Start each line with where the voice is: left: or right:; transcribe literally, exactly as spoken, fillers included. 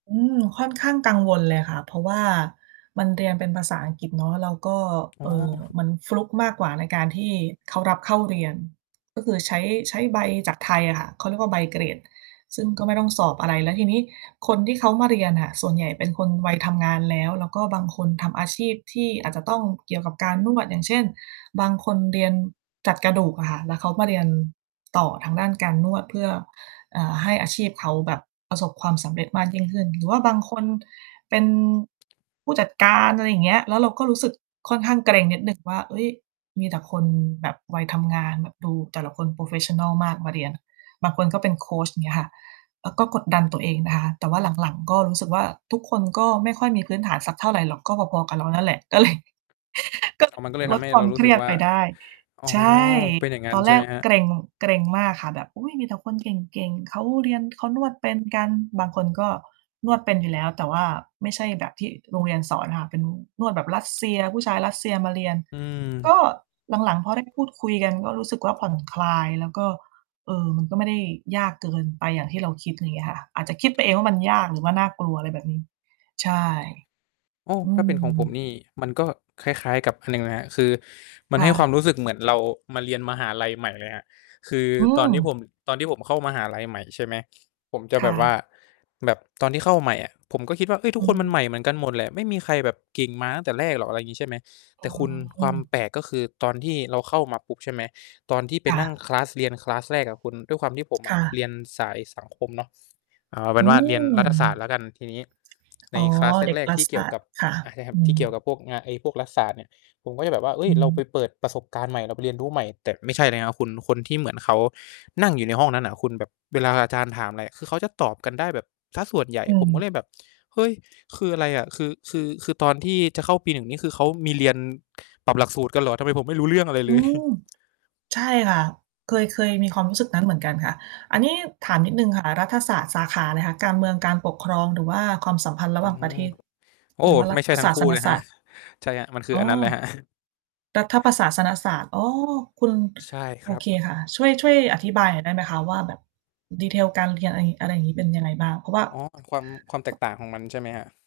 right: อืม ค่อนข้างกังวลเลยค่ะ เพราะว่ามันเรียนเป็นภาษาอังกฤษเนาะ แล้วก็
left: อ๋
right: เ
left: อ
right: อ่อ มันฟลุกมากกว่าในการที่เขารับเข้า เรียน ก็คือใช้ ใช้ใบจากไทยอะค่ะ เขาเรียกว่าใบเกรด ซึ่งก็ไม่ต้องสอบอะไร แล้วทีนี้คนที่เขามาเรียนอะส่วนใหญ่ เป็นคนวัย ทำงานแล้ว แล้วก็บางคนทำอาชีพที่อาจจะต้องเกี่ยวกับการนวด อย่างเช่น บางคนเรียนจัดกระดูกอะค่ะ แล้วเขามาเรียนต่อทางด้านการนวด เพื่อ อ่า ให้อาชีพเขาแบบประสบความสำเร็จ มากยิ่งขึ้น หรือว่าบางคนเป็น ผู้จัดการ อะไรอย่างเงี้ย แล้วเราก็รู้สึกค่อนข้างเกร็งนิดหนึ่งว่า เฮ้ย มีแต่คนแบบวัยทำงาน แบบดูแต่ละคน โพรเฟสชันนัล มากมาเรียน บางคนก็เป็นโคช อย่างเงี้ยค่ะ เราก็กดดันตัวเองนะคะ แต่ว่า หลัง ๆ ก็รู้สึกว่า ทุกคนก็ไม่ค่อยมีพื้นฐานสักเท่าไรหรอก ก็พอ ๆ กับเรานั่นแหละ ก็เลย ก็เ
left: อ๋
right: ล
left: อ
right: ย
left: มันก็เลย
right: ล
left: ทำ
right: ด
left: ให้
right: คว
left: เ
right: า
left: ร
right: ม
left: ารู
right: เค
left: ้ส
right: ร
left: ึ
right: ี
left: ก
right: ยด
left: ว่า
right: ไปได้
left: อ๋อ
right: ใช่
left: เป็นอย่างงั้
right: ต
left: น
right: อน
left: ใ
right: แ
left: ช
right: ร
left: ่ไห
right: ก
left: มครับ?
right: เกร็ง เกร็งมากค่ะ แบบ อุ๊ย มีแต่คนเก่ง ๆ เขาเรียน เขานวดเป็นกัน บางคนก็นวดเป็น อยู่แล้ว แต่ว่าไม่ใช่แบบที่โรงเรียนสอนค่ะ เป็นนวดแบบรัสเซีย ผู้ชายรัสเซียมาเรียน
left: อื
right: ก
left: ม
right: ็หลัง ๆ พอ ได้ พูดคุยกันก็รู้สึกว่า ผ่อนคลาย แล้วก็ เออ มันก็ไม่ได้ยากเกินไปอย่างที่เราคิด อย่างเงี้ยค่ะ อาจจะคิดไปเองว่ามันยาก หรือว่าน่ากลัว อะไรแบบนี้ ใช่
left: โอ้
right: อื
left: ถ้าเป็นของผม
right: ม
left: นี่ มันก็คล้าย ๆ กับอันหนึ่งนะครับ คือมัน
right: ค
left: ใ
right: ่
left: ห้ความ
right: ะ
left: รู้สึกเหมือนเรามาเรียนมหาลัยใหม่เลยครับ คือ
right: อื
left: ตอนที่ผ
right: ม
left: ม ตอนที่ผมเข้ามหาลัยใหม่ ใช่ไหม ผมจะ
right: ค
left: แบ
right: ่
left: บว่า
right: ะ
left: แบบตอนที่เข้าใหม่อะ ผมก็คิดว่า เฮ้ย ทุ
right: อื
left: กคนมัน
right: ม
left: ใหม่เหมือนกันหมดแหละ ไม่มีใครแบบเก่งมาตั้งแต่แรกหรอก อะไรอย่างงี้ใช่ไหม
right: อ
left: แต่คุณ ค
right: ื
left: วาม
right: ม
left: แปลกก็คือตอนที่เราเข้ามาปุ๊บ ใช่ไหม ตอนที่ไป
right: ค่
left: นั่ง
right: ะ
left: คลาส เรียน คลาส แรกอะคุณ ด้วยความที่ผมอ
right: ค
left: ะ
right: ่
left: เร
right: ะ
left: ียนสายสังคมเนาะ เอาเป
right: อ
left: ็
right: ื
left: นว่า เรียน
right: ม
left: รัฐศาสตร์แล้วกัน ทีนี้ใ
right: อ
left: น
right: ๋อ
left: คลาส
right: เด็
left: แ
right: ก
left: รก
right: รั
left: ๆ ท
right: ฐ
left: ี่เ
right: ศ
left: กี่ย
right: า
left: ว
right: สต
left: ก
right: ร
left: ับ
right: ์ ค่ะ
left: อ่า ใช่ครั
right: อื
left: บ ที่
right: ม
left: เกี่ยวกับพวกเนี่ย ไอ้พวกรัฐศาสตร์เนี่ย ผมก็จะแบบว่า เฮ้
right: อ
left: ย เราไป
right: ืม
left: เปิดประสบการณ์ใหม่ เราไปเรียนรู้ใหม่ แต่ไม่ใช่เลยครับคุณ คนที่เหมือนเขานั่งอยู่ในห้องนั้นน่ะคุณ แบบเวลาอาจารย์ถามอะไรอะ คือเขาจะตอบกันได้แบบเสียส่วนใหญ่
right: อื
left: ผมก็
right: ม
left: เลยแบบ เฮ้ย คืออะไรอะ คือ คือ คือตอนที่จะเข้าปี หนึ่ง นี่คือ เขามีเรียนปรับหลักสูตรกันเหรอ ทำไมผมไม่รู้เรื่องอะไร
right: อ
left: เ
right: ื
left: ลย
right: ม ใช่ค่ะ เคย เคยมีความรู้สึกนั้น เหมือนกันค่ะ อันนี้ถามนิดหนึ่งค่ะ รัฐศาสตร์สาขาอะไรคะ? การเมืองการปกครอง หรือว่าความสัมพันธ์ระ
left: อ
right: ห
left: ื
right: ว่างประ
left: ม
right: เทศ
left: โอ้
right: หรือว่ารั
left: ไม่ใช
right: ฐ
left: ่ทั
right: ศ
left: ้ง
right: า
left: คู
right: ส
left: ่
right: น
left: เลย
right: ศ
left: ครั
right: า
left: บ
right: สตร์
left: ใช่ครับ มันคือ
right: อ๋อ
left: อันนั้นเลยครับ
right: รัฐประศาสนศาสตร์ อ๋อ คุณ
left: ใช่ค
right: โอ
left: รั
right: เค
left: บ
right: ค่ะ ช่วย ช่วยอธิบายหน่อยได้ไหมคะ? ว่า แบบ detail การเรียน อะไรงี้ อะไรงี้ เป็นยังไงบ้าง? เพราะว่า
left: อ๋อ ความ ความแตกต่างของมันใช่ไหมครับ?